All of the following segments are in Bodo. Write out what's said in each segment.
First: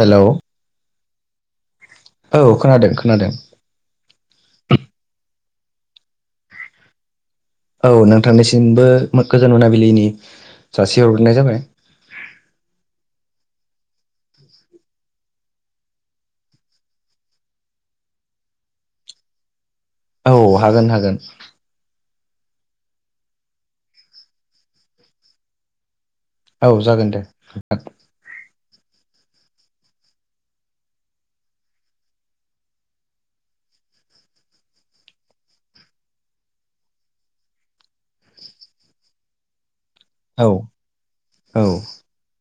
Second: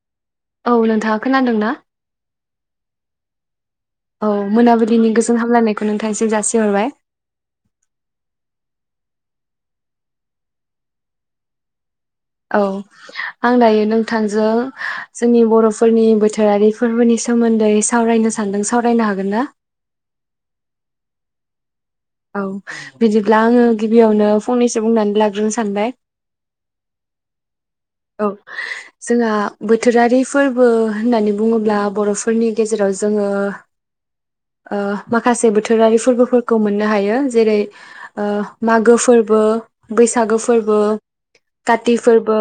हेल' औ नोंथाङा खोनदों ना? औ खोनादों खोनादों। औ मोनाबिलिनि गोजोन हामलायनायखौ नोंथाङा निसिम जासिहरबाय। औ नोंथांनिसिमबो गोजोन मोनाबिलिनि जासि हरग्रोनाय जाबाय। औ। आं दायो नोंथांजों जोंनि बर'फोरनि बोथोरारि फोरबोनि सोमोन्दै सावरायनो सा सान्दों सावरायनो हागोन ना? औ हागोन हागोन। औ बिदिब्ला आङो गिबियावनो फंनैसो बुंनानै लाग्रोनो सानबाय। औ जागोन दे। औ जोंहा बोथोरारि फोरबो होननानै बुङोब्ला बर'फोरनि गेजेराव जोङो [inaudible] ओ माखासे बोथोरारि फोरबोफोरखौ मोननो हायो जेरै ओ मागो फोरबो बैसागो औ फोरबो औ काति फोरबो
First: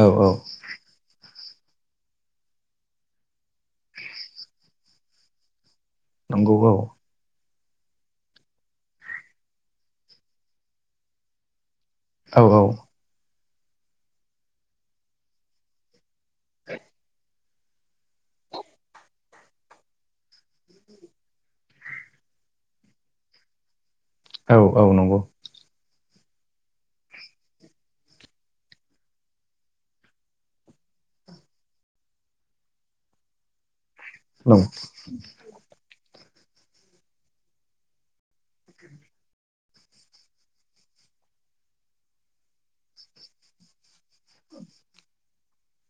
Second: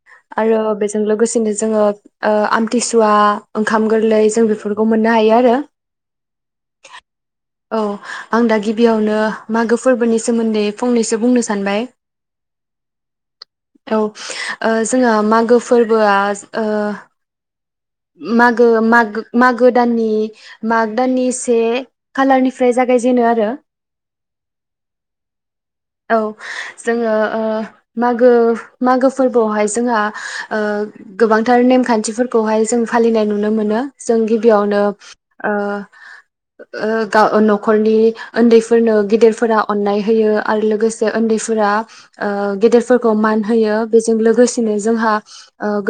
औ औ आरो बे जों लोगोसेनो जोङो आमथिसुवा ओंखाम गोरलै जों बेफोरखौ मोननो हायो आरो नोंगौ औ आं दा गिबियावनो मागो फोरबोनि सोमोन्दै फंनैसो बुंनो सानबाय। औ औ औ जोंङो मागो फोरबोआ ओ मागो मागो मागो दाननि माग दाननि से खालारनिफ्राय जागायजेनो आरो औ औ नंगौ औ जोङो मागो मागो फोरबोआवहाय जोंहा गोबांथार नेमखान्थिफोरखौहाय जों फालिनाय नुनो मोनो। जों गिबियावनो ओ ओ गा न'खरनि उन्दैफोरनो गेदिरफोरा अननाय होयो आरो लोगोसे जे उन्दैफोरा गेदेरफोरखौ मान होयो। बेजों लोगोसेनो जोंहा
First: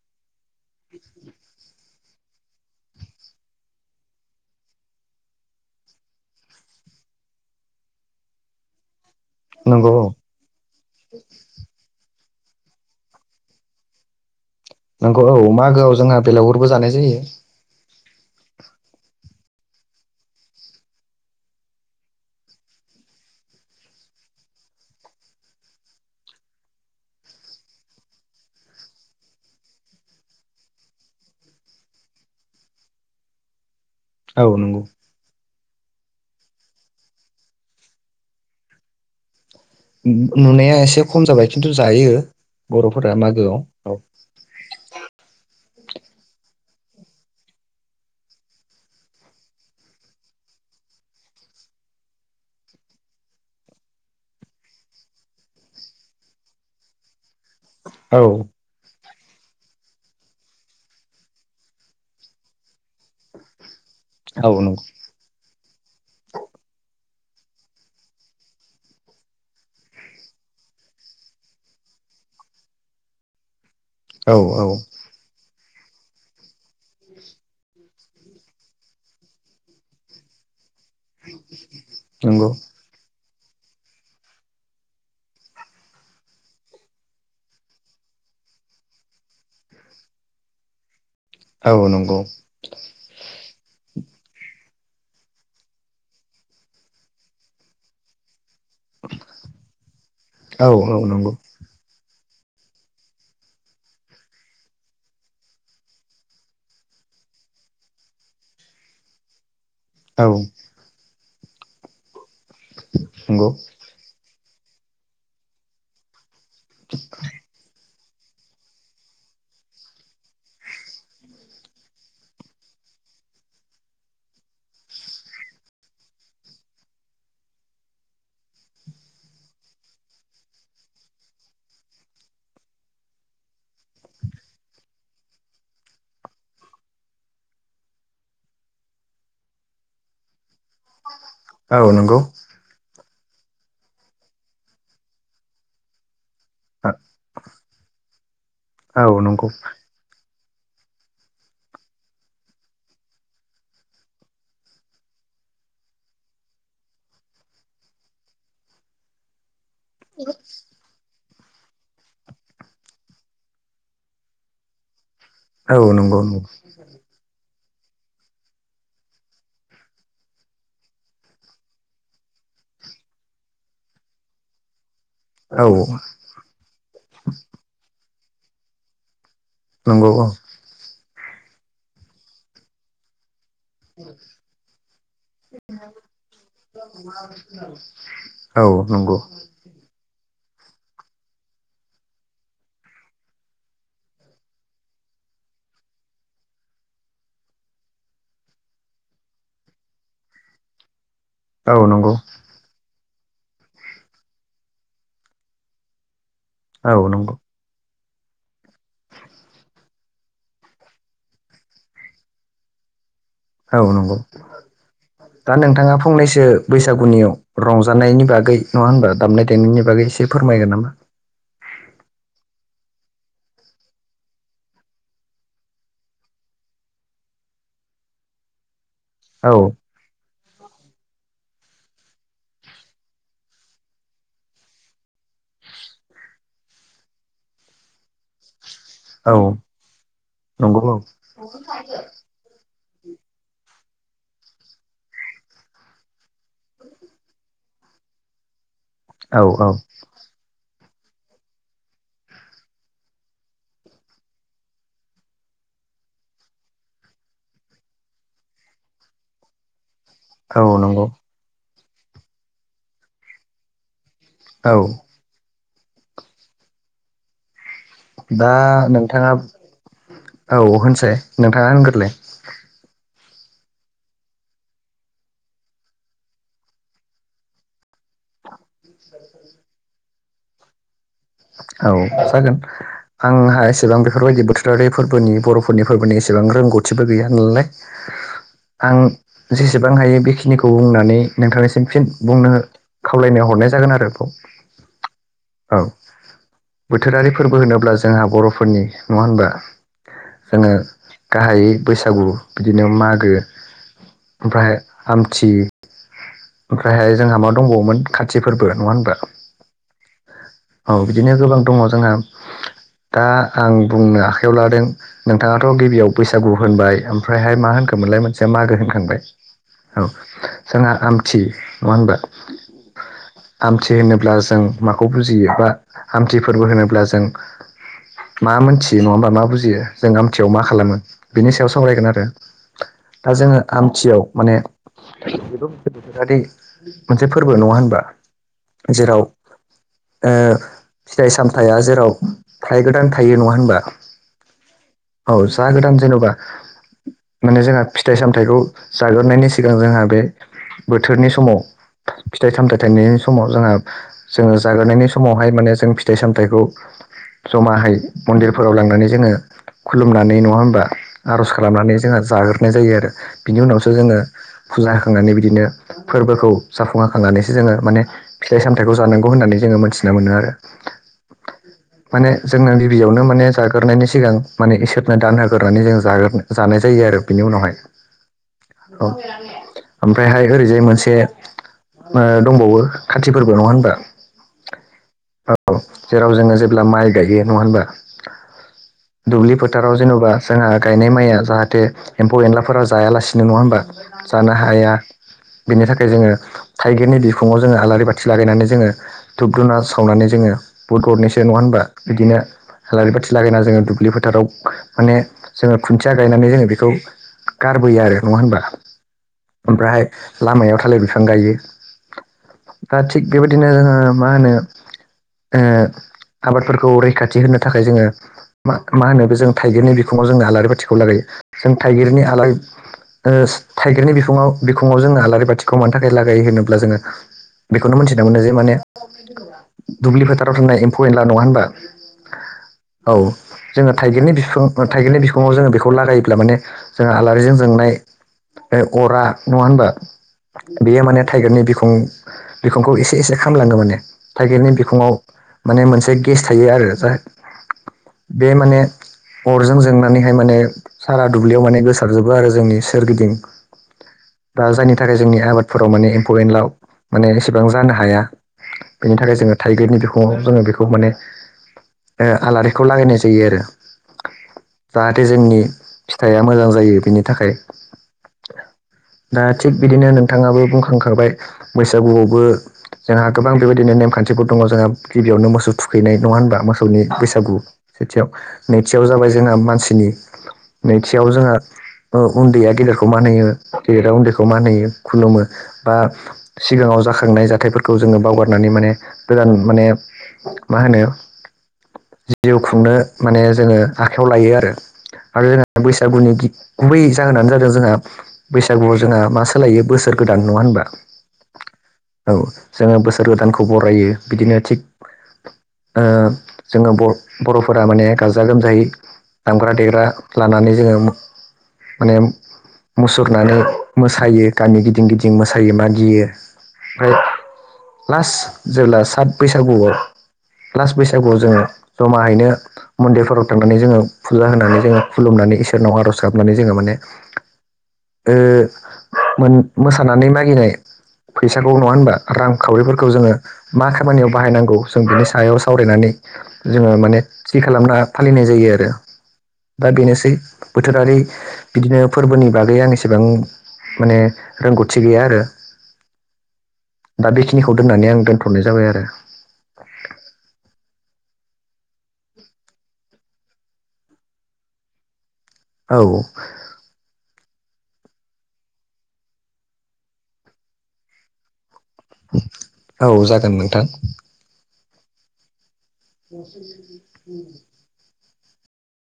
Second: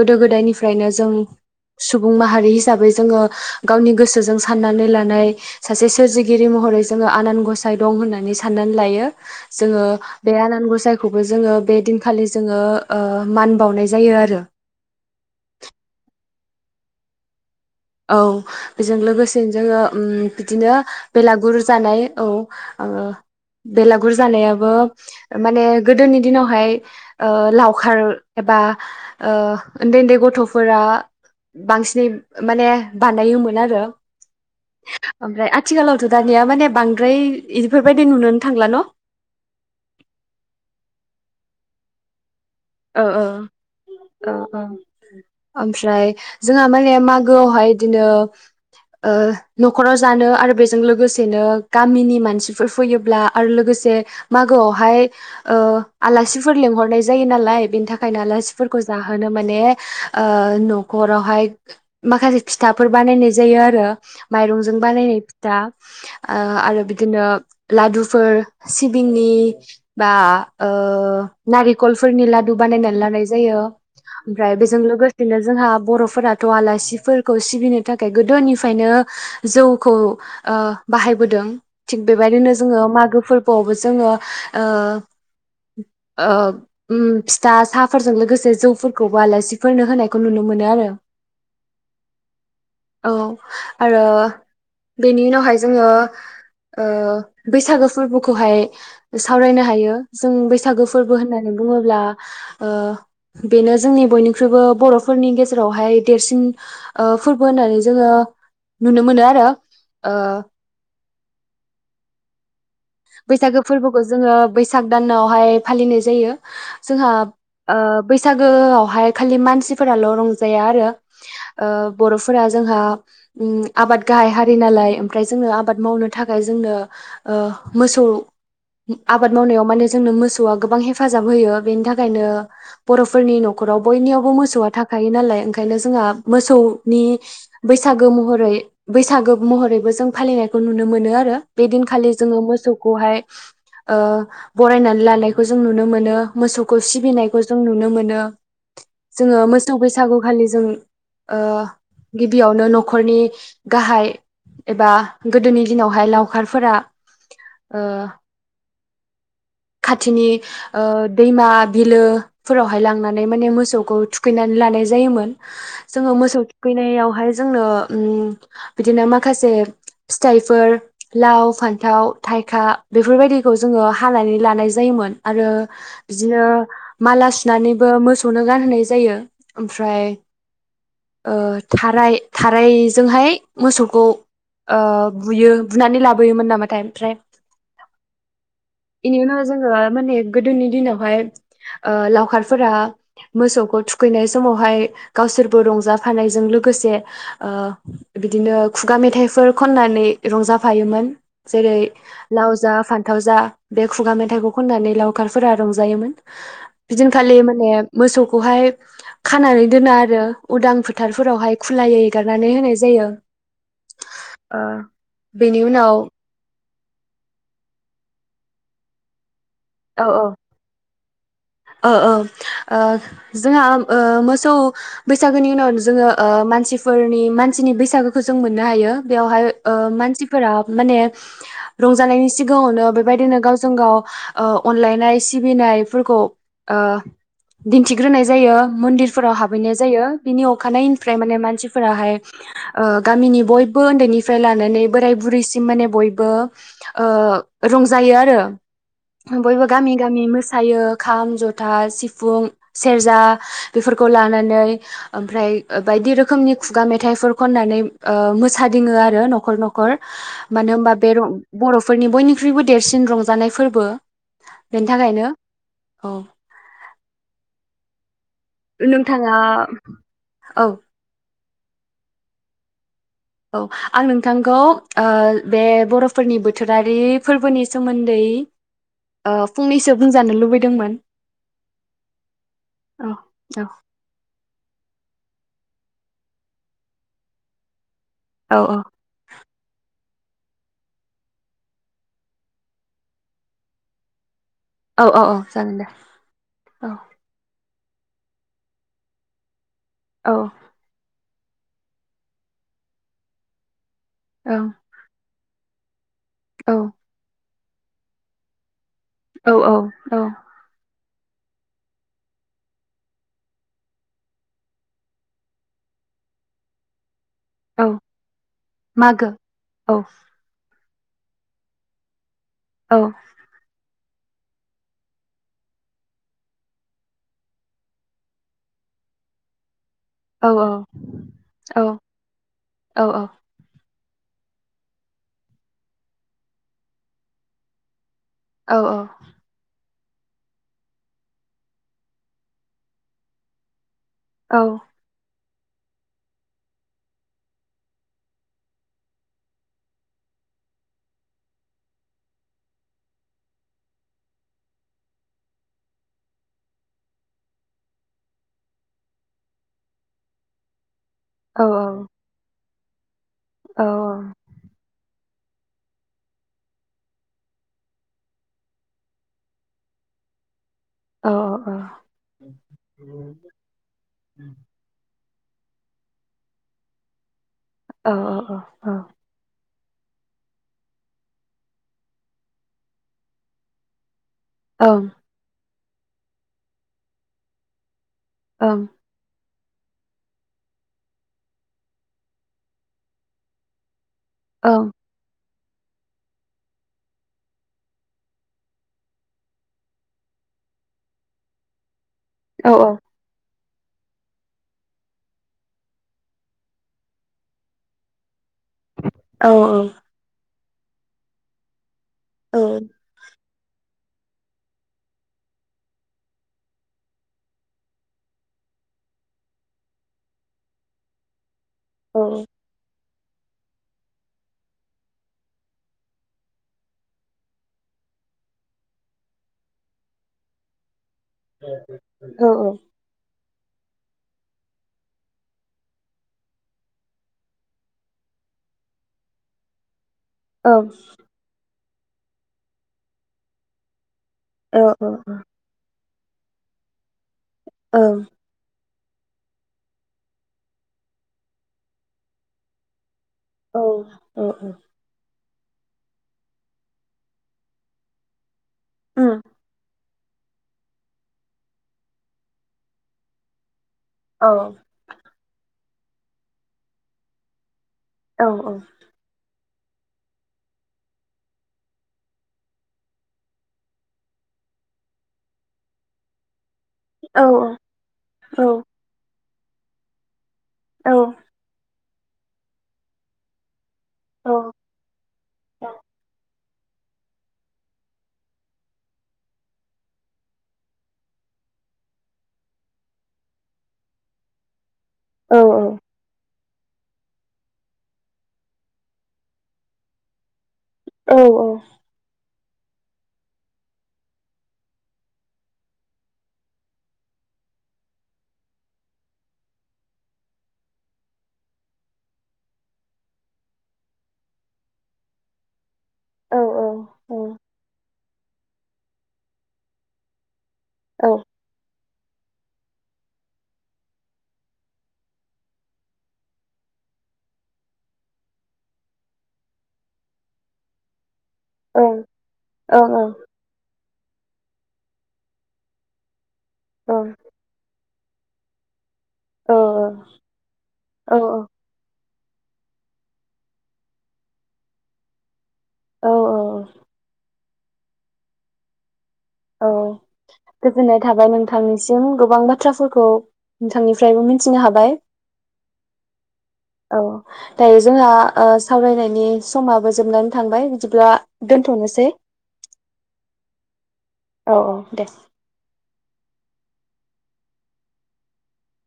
गोदो गोदायनिफ्रायनो जों सुबुं माहारि हिसाबै जोङो गावनि गोसोजों साननानै लानाय सासे सोरजिगिरि महरै जोङो आनान गसाइ दं होननानै साननानै लायो। जोङो नंगौ औ बे आनान गसायखौबो जोङो बे दिनखालि जोङो मान बावनाय जायो आरो। नंगौ औ मागोआव जोंहा बेलागुरबो जानाय जायो। औ बेजों लोगोसेनो जोङो बिदिनो बेलागुर जानाय औ बेलागुर जानायाबो माने गोदोनि दिनावहाय लावखार एबा उन्दै उन्दै गथ'फोरा बांसिनै माने बानायोमोन आरो। औ नंगौ। ओमफ्राय आथिखालावथ' दानिया माने बांद्राय इफोरबायदि नुोन थांला न'? नुनाया एसे खम जाबाय खिन्थु जायो। ओ बर'फोरा ओ मागोआव औ ओ ओमफ्राय जोंहा माने मागोआवहाय बिदिनो न'खराव जानो आरो बेजों लोगोसेनो गामिनि मानसिफोर फैयोब्ला आरो लोगोसे मागोआवहाय आलासिफोर लेंंहरनाय जायो नालाय बेनि थाखायनो आलासिफोरखौ जाहोनो माने न'खरावहाय माखासे फिथाफोर बानायनाय जायो आरो औ माइरंजों नंगौ बानायनाय दा आरो बिदिनो लादुफोर सिबिंनि बा ओ नारिखल फोरनि लादु बानायनानै लानाय जायो औ ओमफ्राय औ बेजों लोगो बिदिनो जोंहा बर'फोराथ' आलासिफोरखौ सिबिनो थाखाय गोदोनिफ्रायनो जौखौ बाहायबोदों थिग नंगौ बेबायदिनो जोङो मागोफोर बावबो जोङो ओ ओ फिथा साहाफोरजों लोगोसे जौफोरखौबो आलासिफोरनो होनायखौ नुनो मोनो आरो। औ नंगौ। औ आरो बेनि उनावहाय जोङो ओ बैसागो फोरबोखौहाय सावरायनो हायो जों औ औ बैसागो फोरबो नंगौ होननानै बुङोब्ला बेनो जोंनि बयनिख्रुइबो बर'फोरनि गेजेरावहाय देरसिन ओ फोरबो होननानै जोङो नुनो मोनो आरो। ओ औ। नंगौ बैसागो फोरबोखौ जोङो बैसाग दानावहाय फालिनाय जायो। जोंहा बैसागोआवहाय खालि मानसिफोराल' रंजाया आरो बर'फोरा जोंहा आबाद गाहाय हारि नालाय ओमफ्राय जोंनो आबाद मावनो थाखाय जोंनो मोसौ आबाद मावनायाव माने जोंनो मोसौआ गोबां हेफाजाब होयो बेनि थाखायनो बर'फोरनि न'खराव बयनियावबो मोसौआ थाखायो नालाय ओंखायनो जोंहा मोसौ नि बैसागो महरै बैसागो महरैबो जों फालिनायखौ नुनो मोनो आरो। बे औ दिनखालि नंगौ जोङो मोसौखौहाय ओ बरायनानै लानायखौ जों नुनो मोनो। मोसौखौ सिबिनायखौ जों नुनो मोनो । जोङो मोसौ बैसागु खालि जों ओ गिबियावनो न'खरनि गाहाय एबा गोदोनि दिनावहाय लावखारफोरा ओ खाथिनि ओ दैमा बिलो फोरावहाय लांनानै माने मोसौखौ थुखैनानै लानाय जायोमोन। औ जोङो नंगौ मोसौ थुखैनायावहाय जोंनो ओम बिदिनो माखासे फिथाइफोर लाव फान्थाव थाइखा बेफोरबायदिखौ जोङो हानानै लानाय जायोमोन। आरो औ बिदिनो माला सुनानैबो मोसौनो गानहोनाय जायो। ओमफ्राय नंगौ औ ओ थाराय थारायजोंहाय मोसौखौ ओ बुयो बुनानै लाबोयोमोन नामाथाय ।ओमफ्राय [inaudible] औ नंगौ। बेनि उनाव जोङो माने गोदोनि दिनावहाय ओ लावखारफोरा मोसौखौ थुखैनाय समावहाय गावसोरबो रंजाफानायजों लोगोसे ओ बिदिनो खुगा मेथाइफोर खननानै रंजाफायोमोन औ जेरै नंगौ लाव जा फान्थाव जा बे खुगा मेथाइखौ खननानै लावखारफोरा रंजायोमोन। औ नंगौ बिदिनखालि माने मोसौखौहाय खानानै दोन आरो उदां फोथारफोरावहाय खुलायै एगारनानै होनाय जायो। औ नंगौ ओ दा बेनि नोंथाङा उनाव फंनैसो बैसागुनियाव रंजानायनि बागै नङा होनबा दामनाय देनायनि बागै एसे फोरमायगोन नामा। ओ-ओ ओ जोंहा ओ मोसौ बैसागोनि उनाव जोङो ओ मानसिफोरनि मानसिनि बैसागोखौ जों मोननो हायो। बेवहाय औ ओ मानसिफोरा माने रंजानायनि सिगाङावनो बेबायदिनो गावजों गाव ओ अनलायनाय सिबिनाय फोरखौ ओ दिन्थिग्रोनाय जायो । मन्दिरफोराव औ हाबहैनाय जायो बिनि नंगौ औ अखानायनिफ्राय माने मानसिफोराहाय ओ गामिनि बयबो उन्दैनिफ्राय लानानै बोराय बुरैसिम माने बयबो ओ रंजायो आरो औ बयबो औ गामि-गामि मोसायो खाम जथा सिफुं सेरजा बेफोरखौ लानानै ओमफ्राय बायदि रोखोमनि खुगा मेथाइफोर खननानै ओ मोसादिङो आरो न'खर-न'ख खर औ मानो होनबा नंगौ बे रं बर'फोरनि बयनिख्रुइबो देरसिन रंजानाय फोरबो। औ बेनि थाखायनो औ। दा नोंथाङा औ होनसै नोंथाङा होनग्रोलाय। औ आं नोंथांखौ ओ बे बर'फोरनि बोथोरारि फोरबोनि सोमोन्दै ओ फंनैसो बुंजानो लुबैदोंमोन। औ जागोन औ आंहा औ एसेबां बेफोरबायदि बोथोर [unintelligible] फोरबोनि बर'फोरनि फोरबोनि एसेबां रोंगौथिबो गैया नालाय। औ-औ। आं जेसेबां हायो बेखिनिखौ बुंनानै नोंथांनिसिम फिन बुंनो खावलायनायाव हरनाय जागोन आरो बेखौ। औ औ औ जागोन दे। औ बोथोरारि फोरबो होनोब्ला जोंहा बर'फोरनि नङा होनबा। औ। नों गाहायै बैसागु बिदिनो मागो औ ओमफ्राय आमथि औ ओमफ्रायहाय जोंहा मा दंबावोमोन खाथि फोरबो नङा होनबा। औ-औ-औ। औ बिदिनो गोबां दङ' जोंहा दा आं बुंनो आखाइयाव लादों। नोंथाङाथ' गिबियाव बैसागु होनबाय ओम फ्रायहाय मा औ होनखोमोनलाय मोनसेया मागो होनखांबाय औ। जोङा आमथि नङा होनबा औ। आमथि होनोब्ला जों माखौ बुजियो बा आमथि फोरबो होनोब्ला जों मा मोनथियो नङा होनबा मा बुजियो जों औ आमथियाव मा खालामो बिनि सायाव औ सावरायगोन आरो औ दा जोङो आमथियाव माने बेबो मोनसे बोथोरारि मोनसे फोरबो नङा होनबा औ जेराव ओ फिथाइ सामथाया जेराव थाय गोदान थायो नङा होनबा औ। औ जा गोदान जेनबा माने जोंहा फिथाइ सामथाइखौ जाग्रोनायनि सिगां जोंहा बे बोथोरनि समाव फिथाइ सामथाइ थाइनायनि समाव जोंहा जोङो जाग्रोनायनि समावहाय माने जों फिथाइ सामथाइखौ जमाहै मन्दिरफोराव लांनानै जोङो खुलुमनानै नङा होमबा आर'ज खालामनानै जोङो जाग्रोनाय जायो आरो बिनि उनावसो जोङो फुजा होखांनानै बिदिनो फोरबोखौ जाफुंङा होखांनानैसो जोङो माने फिथाइ सामथाइखौ जानांगौ होननानै जोङो मोन्थिना मोनो आरो माने जोंनो गिबियावनो माने जा ग्रोनायनि सिगां माने इसोरनो दान होग्रोनानै जों जाग्रोना जानाय जायो आरो बिनि उनावहाय। औ। ओमफ्रायहाय ओरैजाय मोनसे ओ दंबावो खाथि फोरबो नङा होनबा ओं। औ जेराव जोङो जेब्ला माइ गायो नङा होनबा। ओं। दुब्लि फोथाराव जेन'बा जोंहा गायनाय माइया जाहाथे एम्फौ एनलाफोरा जायालासिनो नङा होमबा जानो हाया। बिनि थाखाय जोङो थाइगिरनि बिखुङाव जोङो आलारि बाथि लागायनानै जोङो धुप धुना सावनानै जोङो बुद गरनैसो नङा होनबा बिदिनो आलारि बाथि लागायना जोङो दुब्लि फोथाराव माने जोङो खुन्थिया गायनानै जोङो बेखौ गारबोयो आरो नङा होनबा औ ओमफ्रायहाय लामायाव थालिर बिफां गायो औ का थिग बेबायदिनो मा होनो ओ आबादफोरखौ रैखाथि होनो थाखाय जोङो मा मा होनो बे जों थाइगिरनि बिखङाव जोंनो आलारि बाथिखौ लागायो। जों थाइगिरनि ओं आलारि ओस थाइगिरनि बिुखुङाव बिखुङाव जोङो आलारि बाथिखौ मानि थाखाय लागायो होनोब्ला जोङो बेखौनो मोनथिनो मोनो जे माने दुब्लि फोथाराव थानाय एम्फौ एनला नङा होनबा ओं ओं औ जोङो थाइगिरनि बिफां थाइगिरनि बिफाङाव जोङो बेखौ लागायोब्ला माने जोंहा आलारिजों जोंनाय ओ अरा नङा होनबा बेयो माने थाइगिरनि बिखं बिखंखौ एसे एसे खामलाङो माने थाइगिर बिखङाव माने मोनसे गेस थायो आरो जा औ। बे माने अरजों जोंनानैहाय माने सारा दुब्लियाव माने गोसारजोबो आरो जोंनि सोरगिदिं। औ औ दा जायनि थाखाय जोंनि आबादफोराव माने एम्फौ एन्लाव माने एसेबां जानो हाया। बेनि थाखाय जोङो गेटनि बिखङाव जोङो बेखौ माने आलारिखौ लागायनाय जायो आरो औ जाहाथे जोंनि फिथाइया मोजां जायो बेनि थाखाय औ औ दा थिग जोंहा गोबां बेबायदिनो नेमखान्थिफोर दङ जोंहा गिबियावनो मोसौ थुखैनाय नङा होनबा मोसौनि औ औ ओं बैसागु सेथियाव औ नैथियाव जाबाय उन्दैया गेदेरखौ मान होयो गेदेरा उन्दैखौ मान होयो खुलुमो बा सिगाङाव जाखांनाय जाथायफोरखौ जोङो बावगारनानै माने गोदान माने जिउ खुंनो माने जोङो आखाइायाव लायो आरो आरो औ उम बैसागु गुबै जाहोनानो जादों जोंहा बैसागुआव जोंहा मा सोलायो बोसोर गोदान नङा होनबा औ औ औ जोङो बोसोर गोदानखौ बरायो बिदिनो थिग ओ दामग्रा देग्रा लानानै जोङो। माने मुसुरनानै मोसायो गामि गिदिं गिदिं मोसायो औ औ मागियोओमफाय औ औ लास जेबोला थार्द बैसागुआव ला्लास् बैसागुआव औ जोङो जमाहैनो मन्दिरफोराव थांनानै जोङो फुजा होनानै जोङो खुलुमनानै इसोरनाव आर'ज गाबनानै जोङो माने ओमोन मोसानानै मागिनाय फैसाखौ नङा होनबा औ रांखावरिफोरखौ जोङो मा खामानियाव बाहायनांगौ जों बिनि सायाव सावरायनानै जोङो माने थि खालामना फालिनाय जायो आरो औ दा बेनोसै बोथोरारि औ औ बिदिनो फोरबोनि बागै आं एसेबां माने रोंगौथि गैया आरो औ दा बेखिनिखौ दोननानै आं दोनथ'नाय जाबाय आरो औ गोजोननाय थाबाय नोंथांनिसिम गोबां बाथ्राफोरखौ नोंथांनिफ्रायबो मिथिनो हाबाय औ औ दायो जोंहा सावरायनायनि समाबो जोबनानै थांबाय बिदिब्ला दोनथ'नोसै औ जागोन नोंथां औ औ दे बस